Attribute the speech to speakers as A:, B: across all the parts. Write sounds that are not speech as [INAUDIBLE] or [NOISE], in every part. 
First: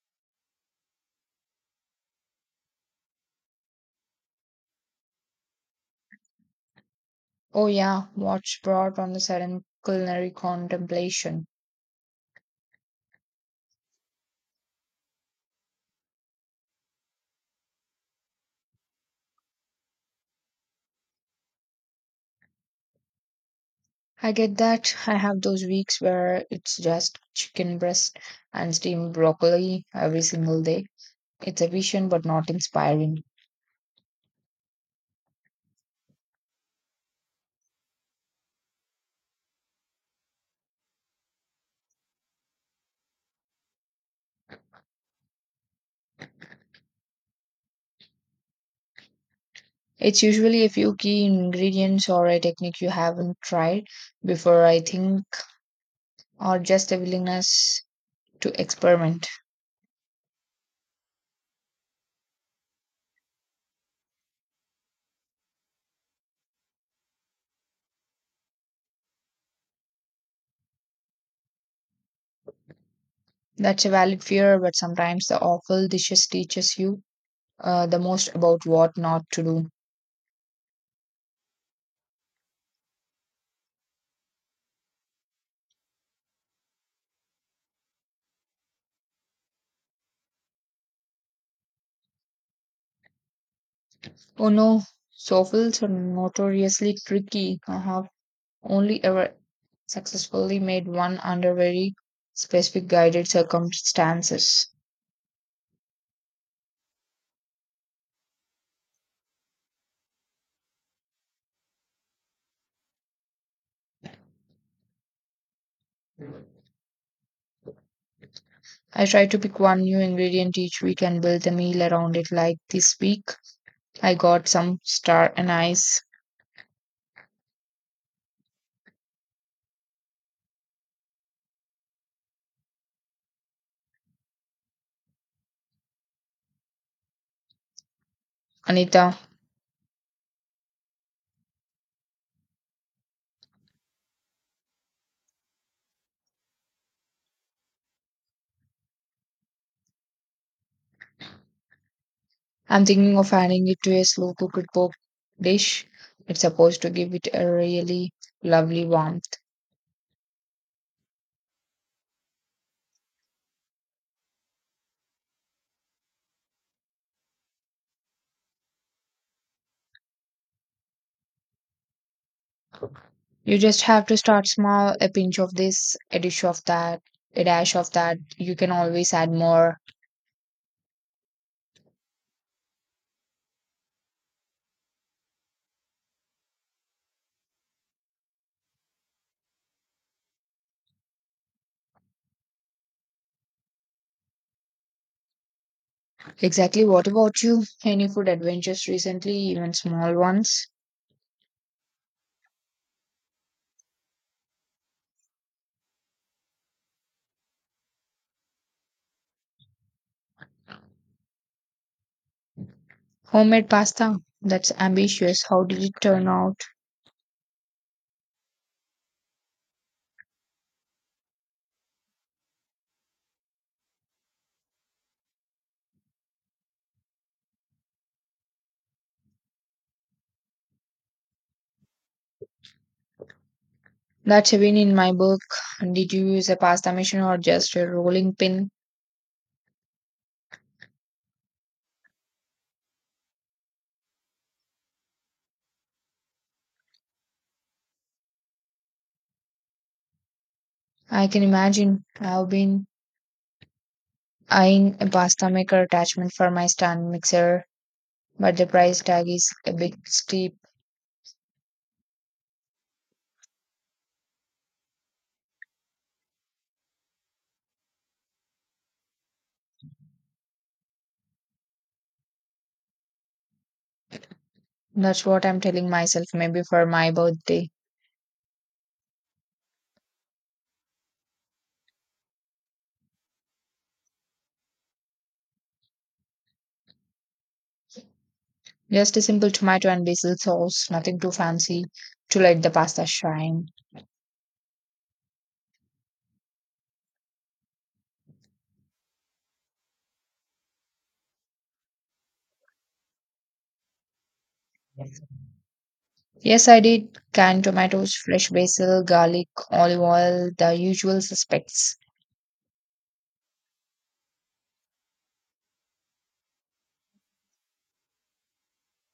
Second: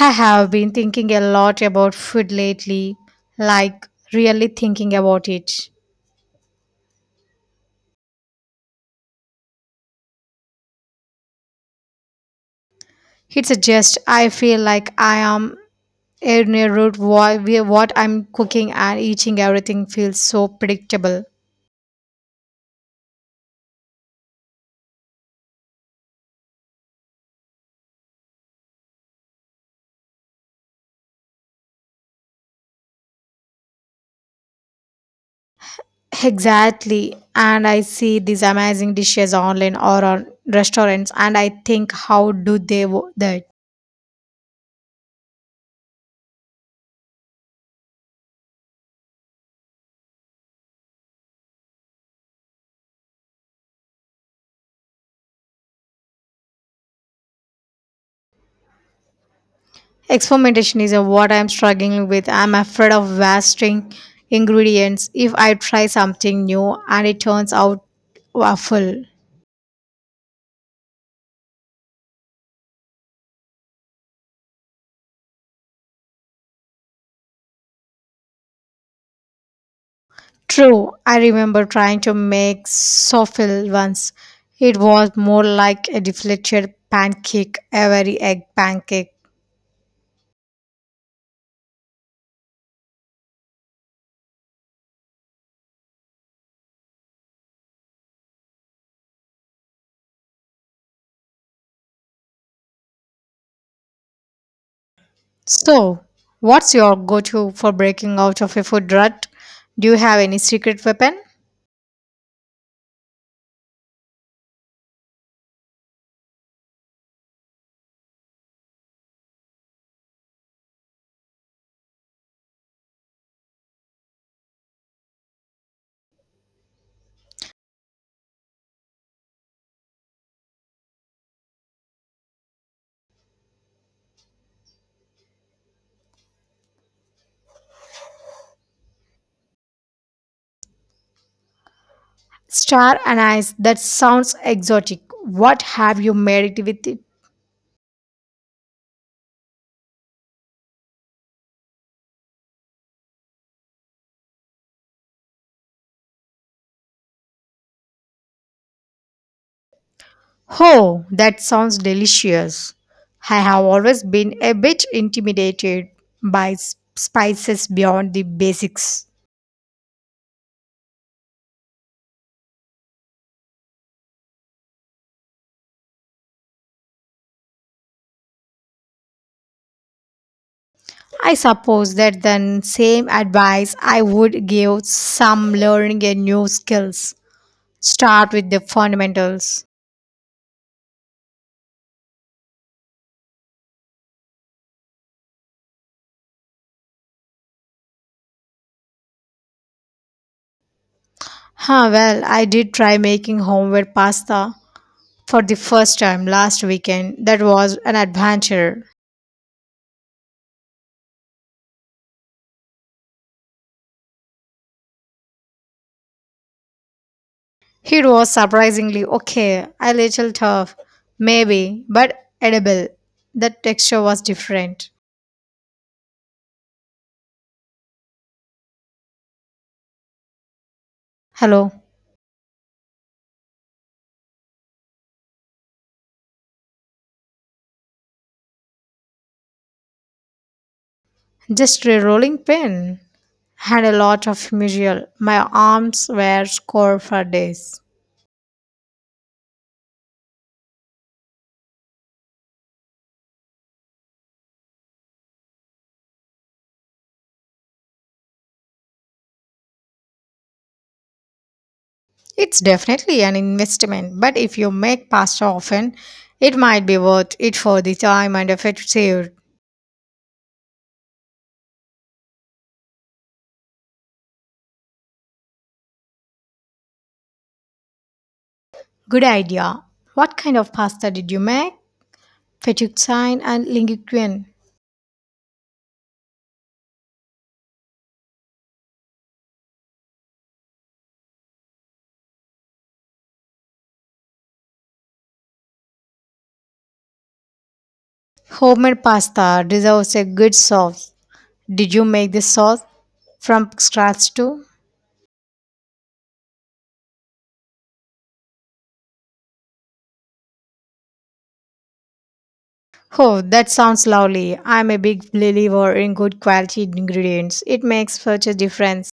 A: I have been thinking a lot about food lately, like really thinking about it.
B: Oh, yeah, what's brought on a sudden culinary contemplation.
A: It's just I feel like I am in a route where what I'm cooking and eating everything feels so predictable.
B: I get that. I have those weeks where it's just chicken breast and steamed broccoli every single day. It's efficient but not inspiring.
A: Exactly. And I see these amazing dishes online or on restaurants and I think how do they that?
B: It's usually a few key ingredients or a technique you haven't tried before, I think, or just a willingness to experiment.
A: Experimentation is what I'm struggling with. I'm afraid of wasting ingredients if I try something new and it turns out awful.
B: That's a valid fear, but sometimes the awful dishes teaches you the most about what not to do.
A: True, I remember trying to make souffle once. It was more like a deflated pancake, a very egg pancake.
B: Oh no, shovels are notoriously tricky. I have only ever successfully made one under very specific guided circumstances.
A: So, what's your go to for breaking out of a food rut? Do you have any secret weapon?
B: I try to pick one new ingredient each week and build the meal around it. Like this week, I got some star anise. Anita,
A: Star anise, that sounds exotic. What have you made it with it?
B: I'm thinking of adding it to a slow cooked pork dish. It's supposed to give it a really lovely warmth.
A: Oh, that sounds delicious. I have always been a bit intimidated by spices beyond the basics.
B: You just have to start small, a pinch of this, a dish of that, a dash of that. You can always add more.
A: I suppose that the same advice I would give some learning a new skills. Start with the fundamentals.
B: Exactly. What about you? Any food adventures recently, even small ones?
A: Huh, well, I did try making homemade pasta for the first time last weekend. That was an adventure.
B: Homemade pasta. That's ambitious. How did it turn out?
A: It was surprisingly okay, a little tough, maybe, but edible. The texture was different. Hello,
B: That's a win in my book. Did you use a pasta machine or just a rolling pin?
A: just a rolling pin. Had a lot of mutual. My arms were sore for days.
B: I can imagine. I've been eyeing a pasta maker attachment for my stand mixer, but the price tag is a bit steep.
A: It's definitely an investment, but if you make pasta often, it might be worth it for the time and effort saved.
B: That's what I'm telling myself, maybe for my birthday.
A: Good idea. What kind of pasta did you make? Fettuccine and linguine.
B: Just a simple tomato and basil sauce, nothing too fancy to let the pasta shine.
A: Homemade pasta deserves a good sauce. Did you make this sauce from scratch too?
B: Yes, I did. Canned tomatoes, fresh basil, garlic, olive oil, the usual suspects.
A: Oh, that sounds lovely. I'm a big believer in good quality ingredients. It makes such a difference.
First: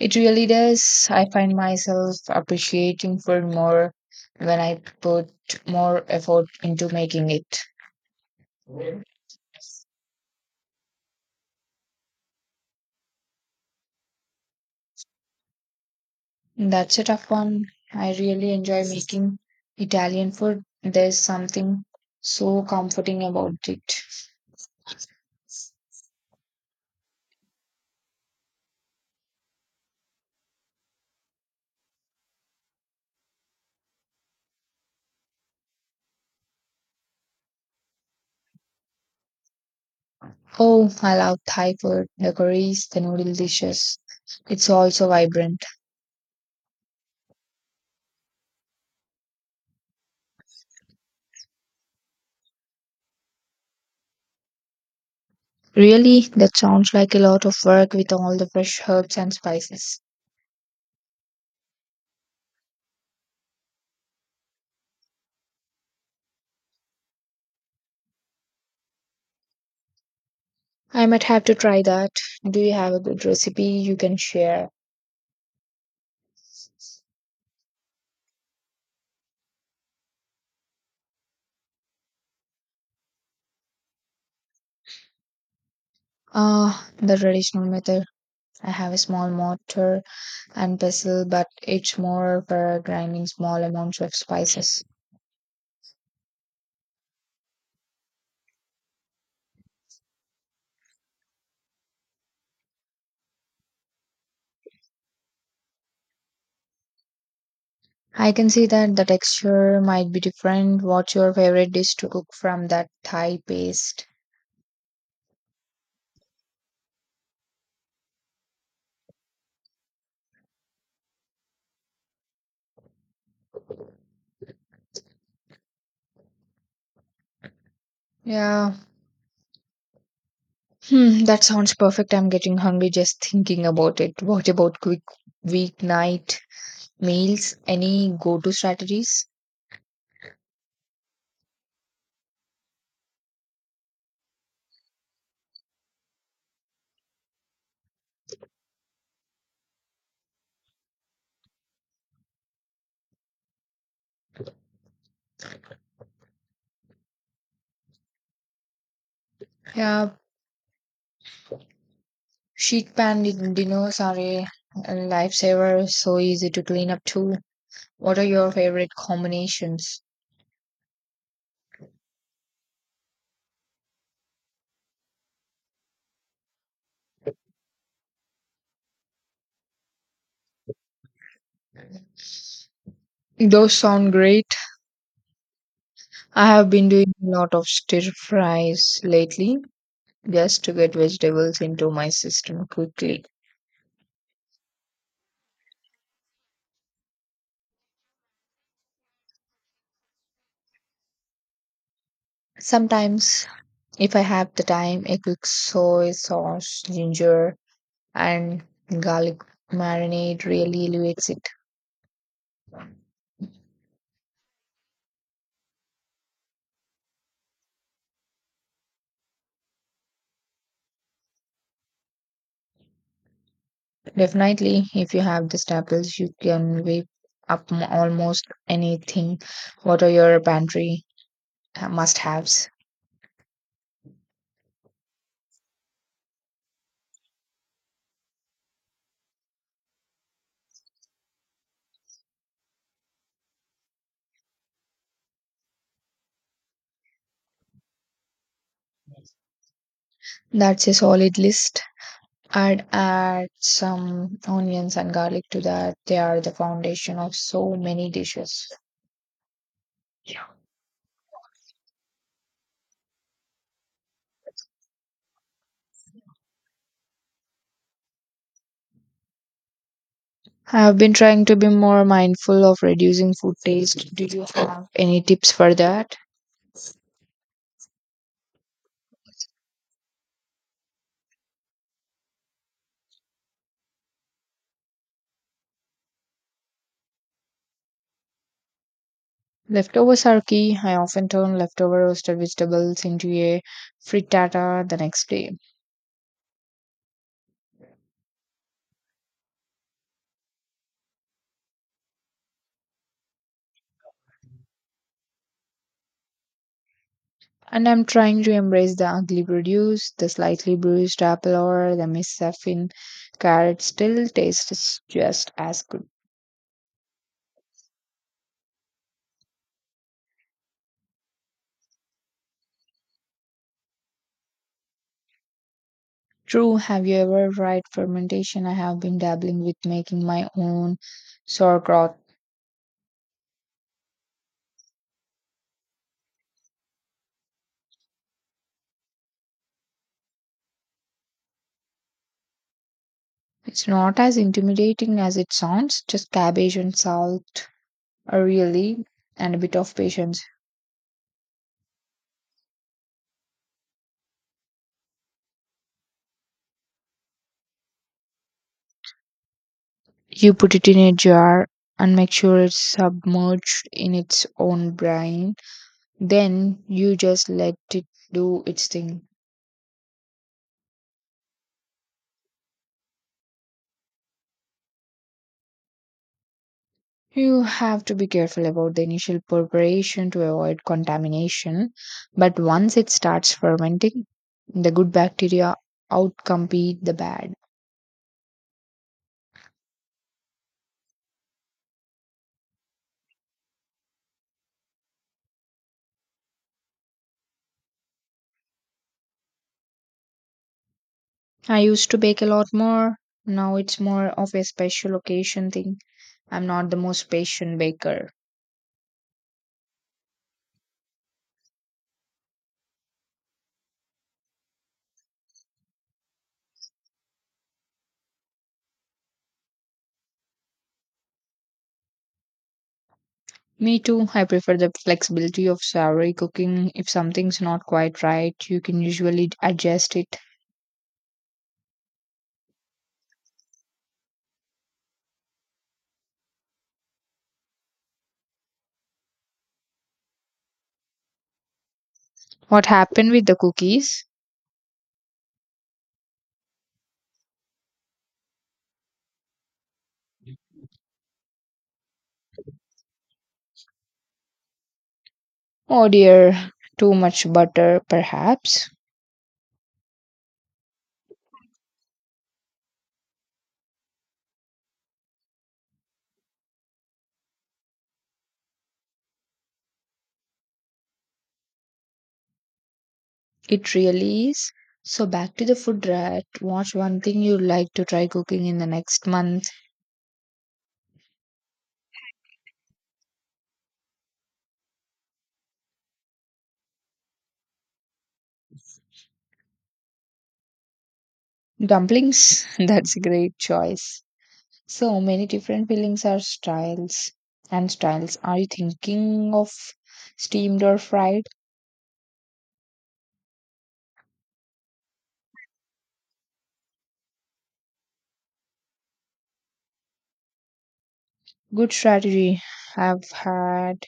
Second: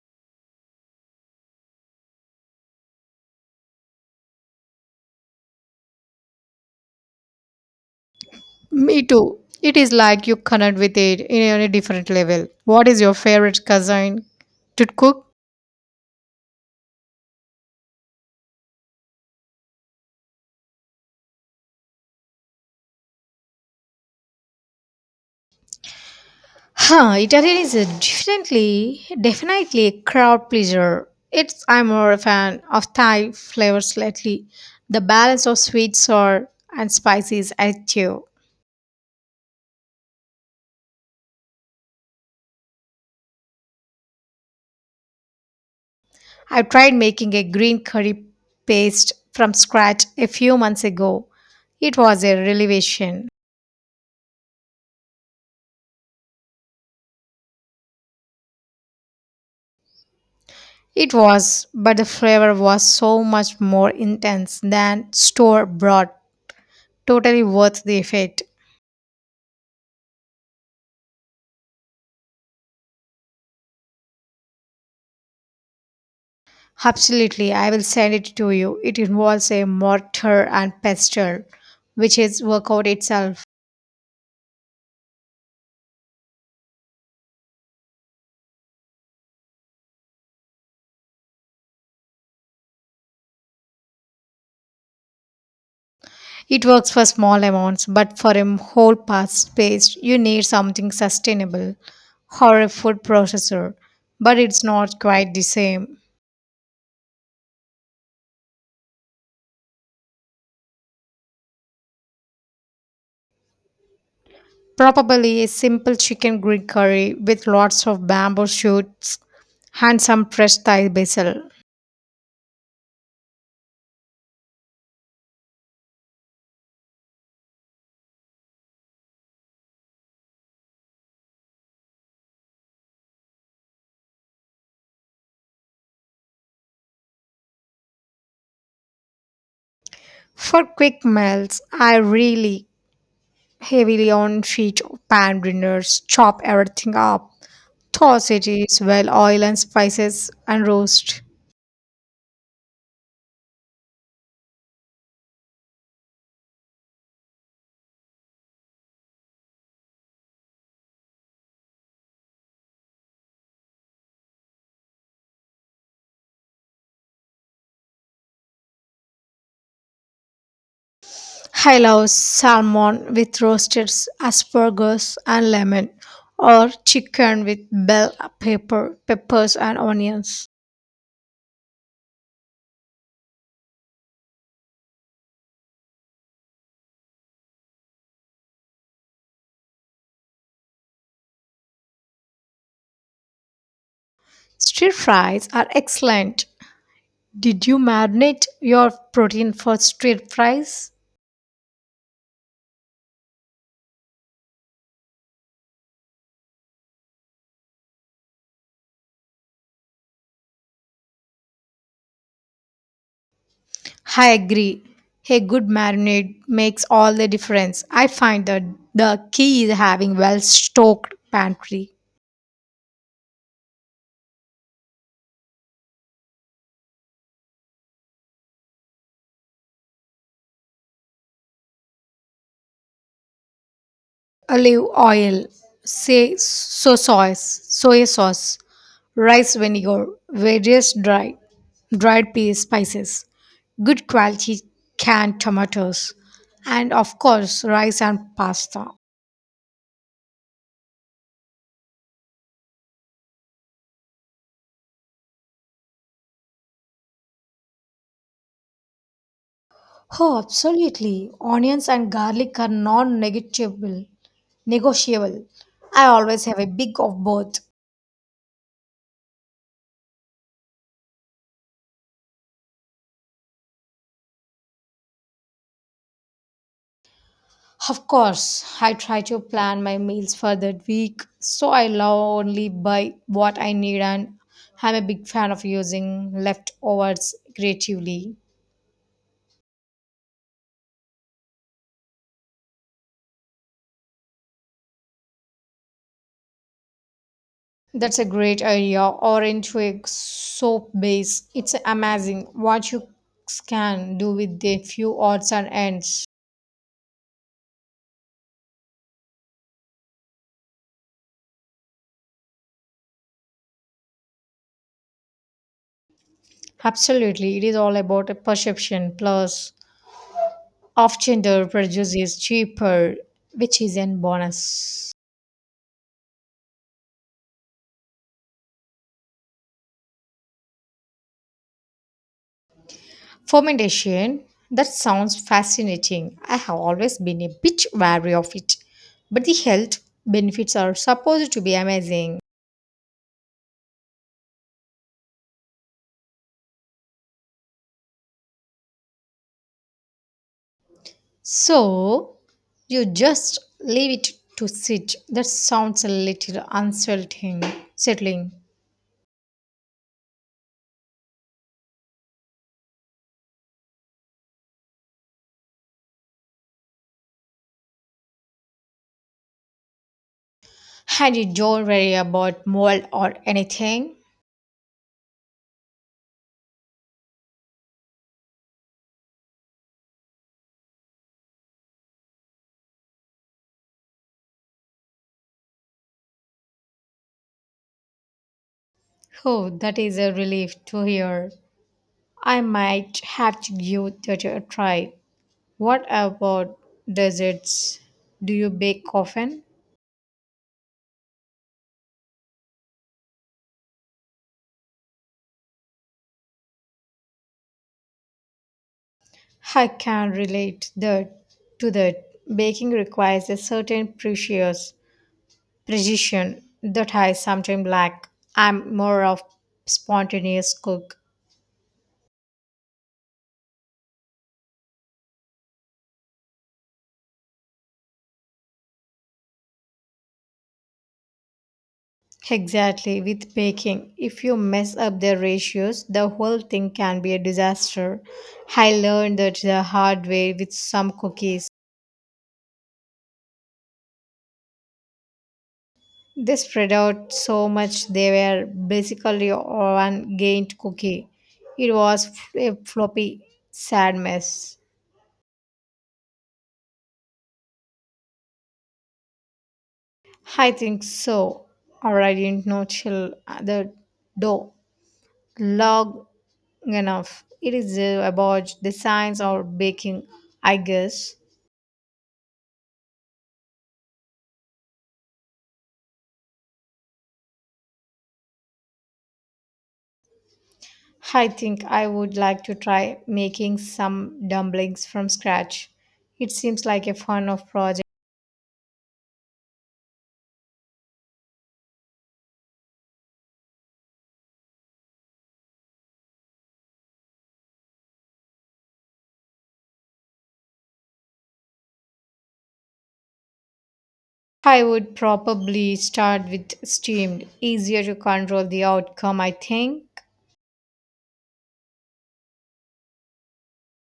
B: It really does. I find myself appreciating food more when I put more effort into making it.
A: Me too. It is like you connect with it in a different level. What is your favorite cuisine to cook?
B: That's a tough one. I really enjoy making Italian food. There's something so comforting about it.
A: Huh, Italian is a definitely a crowd pleaser. It's I'm more a fan of Thai flavors lately. The balance of sweet, sour, and spicy is addictive.
B: Oh, I love Thai food, the curries, the noodle dishes. It's also vibrant.
A: I've tried making a green curry paste from scratch a few months ago. It was a revelation.
B: Really, that sounds like a lot of work with all the fresh herbs and spices.
A: It was, but the flavor was so much more intense than store bought. Totally worth the effort.
B: I might have to try that. Do you have a good recipe you can share?
A: Absolutely, I will send it to you. It involves a mortar and pestle, which is workout itself.
B: Ah, the traditional method. I have a small mortar and pestle, but it's more for grinding small amounts of spices.
A: It works for small amounts, but for a whole past paste, you need something sustainable or a food processor. But it's not quite the same.
B: I can see that the texture might be different. What's your favorite dish to cook from that Thai paste?
A: Probably a simple chicken Greek curry with lots of bamboo shoots and some fresh Thai basil.
B: Yeah, hmm, that sounds perfect. I'm getting hungry just thinking about it. What about quick weeknight meals? Any go-to strategies?
A: For quick meals, I really heavily on sheet pan dinners, chop everything up, toss it is well oil and spices and roast.
B: Yeah, sheet dinners are a lifesaver, so easy to clean up too. What are your favorite combinations?
A: I love salmon with roasted asparagus and lemon, or chicken with bell pepper, peppers and onions.
B: Those sound great. I have been doing a lot of stir fries lately, just to get vegetables into my system quickly.
A: Stir fries are excellent. Did you marinate your protein for stir fries?
B: Sometimes, if I have the time, a quick soy sauce, ginger, and garlic marinade really elevates it.
A: I agree. A good marinade makes all the difference. I find that the key is having well stocked pantry.
B: Definitely, if you have the staples, you can whip almost anything. What are your pantry must haves?
A: Olive oil, soy sauce, rice vinegar, various dried peas, spices, good quality canned tomatoes, and of course rice and pasta.
B: That's a solid list. I'd add some onions and garlic to that. They are the foundation of so many dishes.
A: Oh, absolutely. Onions and garlic are non-negotiable. Negotiable. Negotiable. I always have a big of both.
B: I have been trying to be more mindful of reducing food taste. Do you have any tips for that?
A: Of course, I try to plan my meals for that week, so I love only buy what I need, and I'm a big fan of using leftovers creatively.
B: Leftovers are key. I often turn leftover roasted vegetables into a frittata the next day.
A: That's a great idea. Orange twig soap base. It's amazing what you can do with a few odds and ends.
B: And I'm trying to embrace the ugly produce, the slightly bruised apple or the misshapen carrot still tastes just as good.
A: Absolutely, it is all about a perception. Plus, often the produce is cheaper, which is a bonus.
B: True, have you ever tried fermentation? I have been dabbling with making my own sauerkraut.
A: Fermentation, that sounds fascinating. I have always been a bit wary of it, but the health benefits are supposed to be amazing.
B: It's not as intimidating as it sounds, just cabbage and salt, really, and a bit of patience.
A: So, you just leave it to sit. That sounds a little unsettling. Settling.
B: You put it in a jar and make sure it's submerged in its own brine. Then you just let it do its thing.
A: And you don't worry about mold or anything.
B: You have to be careful about the initial preparation to avoid contamination, but once it starts fermenting, the good bacteria outcompete the bad.
A: Oh, that is a relief to hear. I might have to give that a try. What about desserts? Do you bake often?
B: I used to bake a lot more. Now it's more of a special occasion thing. I'm not the most patient baker.
A: I can relate that to that. Baking requires a certain precious precision that I sometimes lack. I'm more of spontaneous cook.
B: Me too. I prefer the flexibility of savory cooking. If something's not quite right, you can usually adjust it.
A: Exactly, with baking, if you mess up the ratios, the whole thing can be a disaster. I learned that the hard way with some cookies.
B: What happened with the cookies?
A: They spread out so much they were basically one gained cookie. It was a floppy, sad mess.
B: Oh dear, too much butter, perhaps.
A: I think so, or I didn't know till the dough long enough. It is about the science of baking, I guess.
B: It really is. So back to the food rat. What's one thing you'd like to try cooking in the next month?
A: I think I would like to try making some dumplings from scratch. It seems like a fun of project.
B: Dumplings. [LAUGHS] That's a great choice. So many different fillings are styles and styles. Are you thinking of steamed or fried?
A: I would probably start with steamed, easier to control the outcome, I think.
B: Good strategy. I've had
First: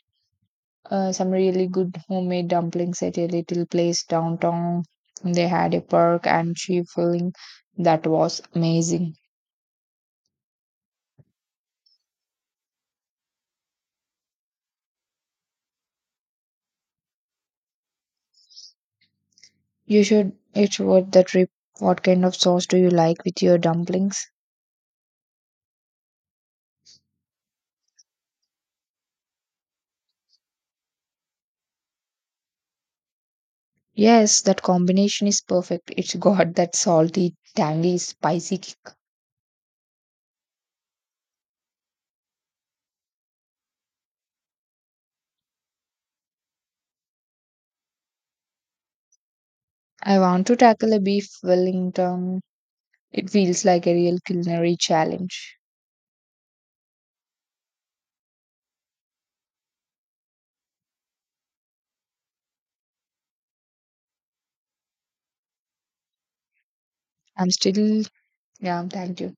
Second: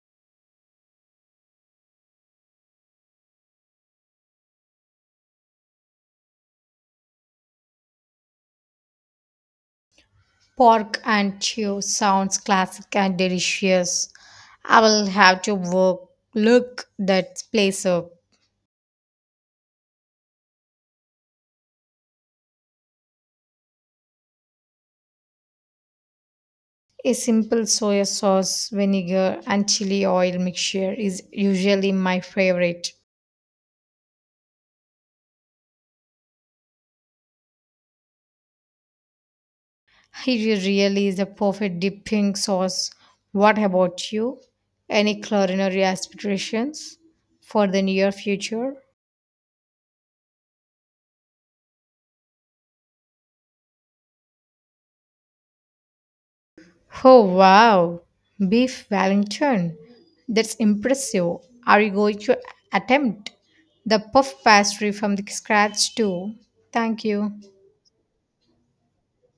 B: some really good homemade dumplings at a little place downtown. They had a pork and cheese filling that was amazing.
A: Pork and chew sounds classic and delicious. I will have to look that place up.
B: You should. It's worth the trip. What kind of sauce do you like with your dumplings?
A: A simple soy sauce, vinegar, and chili oil mixture is usually my favorite.
B: Yes, that combination is perfect. It's got that salty, tangy, spicy kick.
A: It really is a perfect dipping sauce. What about you? Any culinary aspirations for the near future?
B: I want to tackle a beef Wellington. It feels like a real culinary challenge.
A: Oh wow, beef Wellington. That's impressive. Are you going to attempt the puff pastry from the scratch too? Thank you.
B: I'm still, yeah, thank you.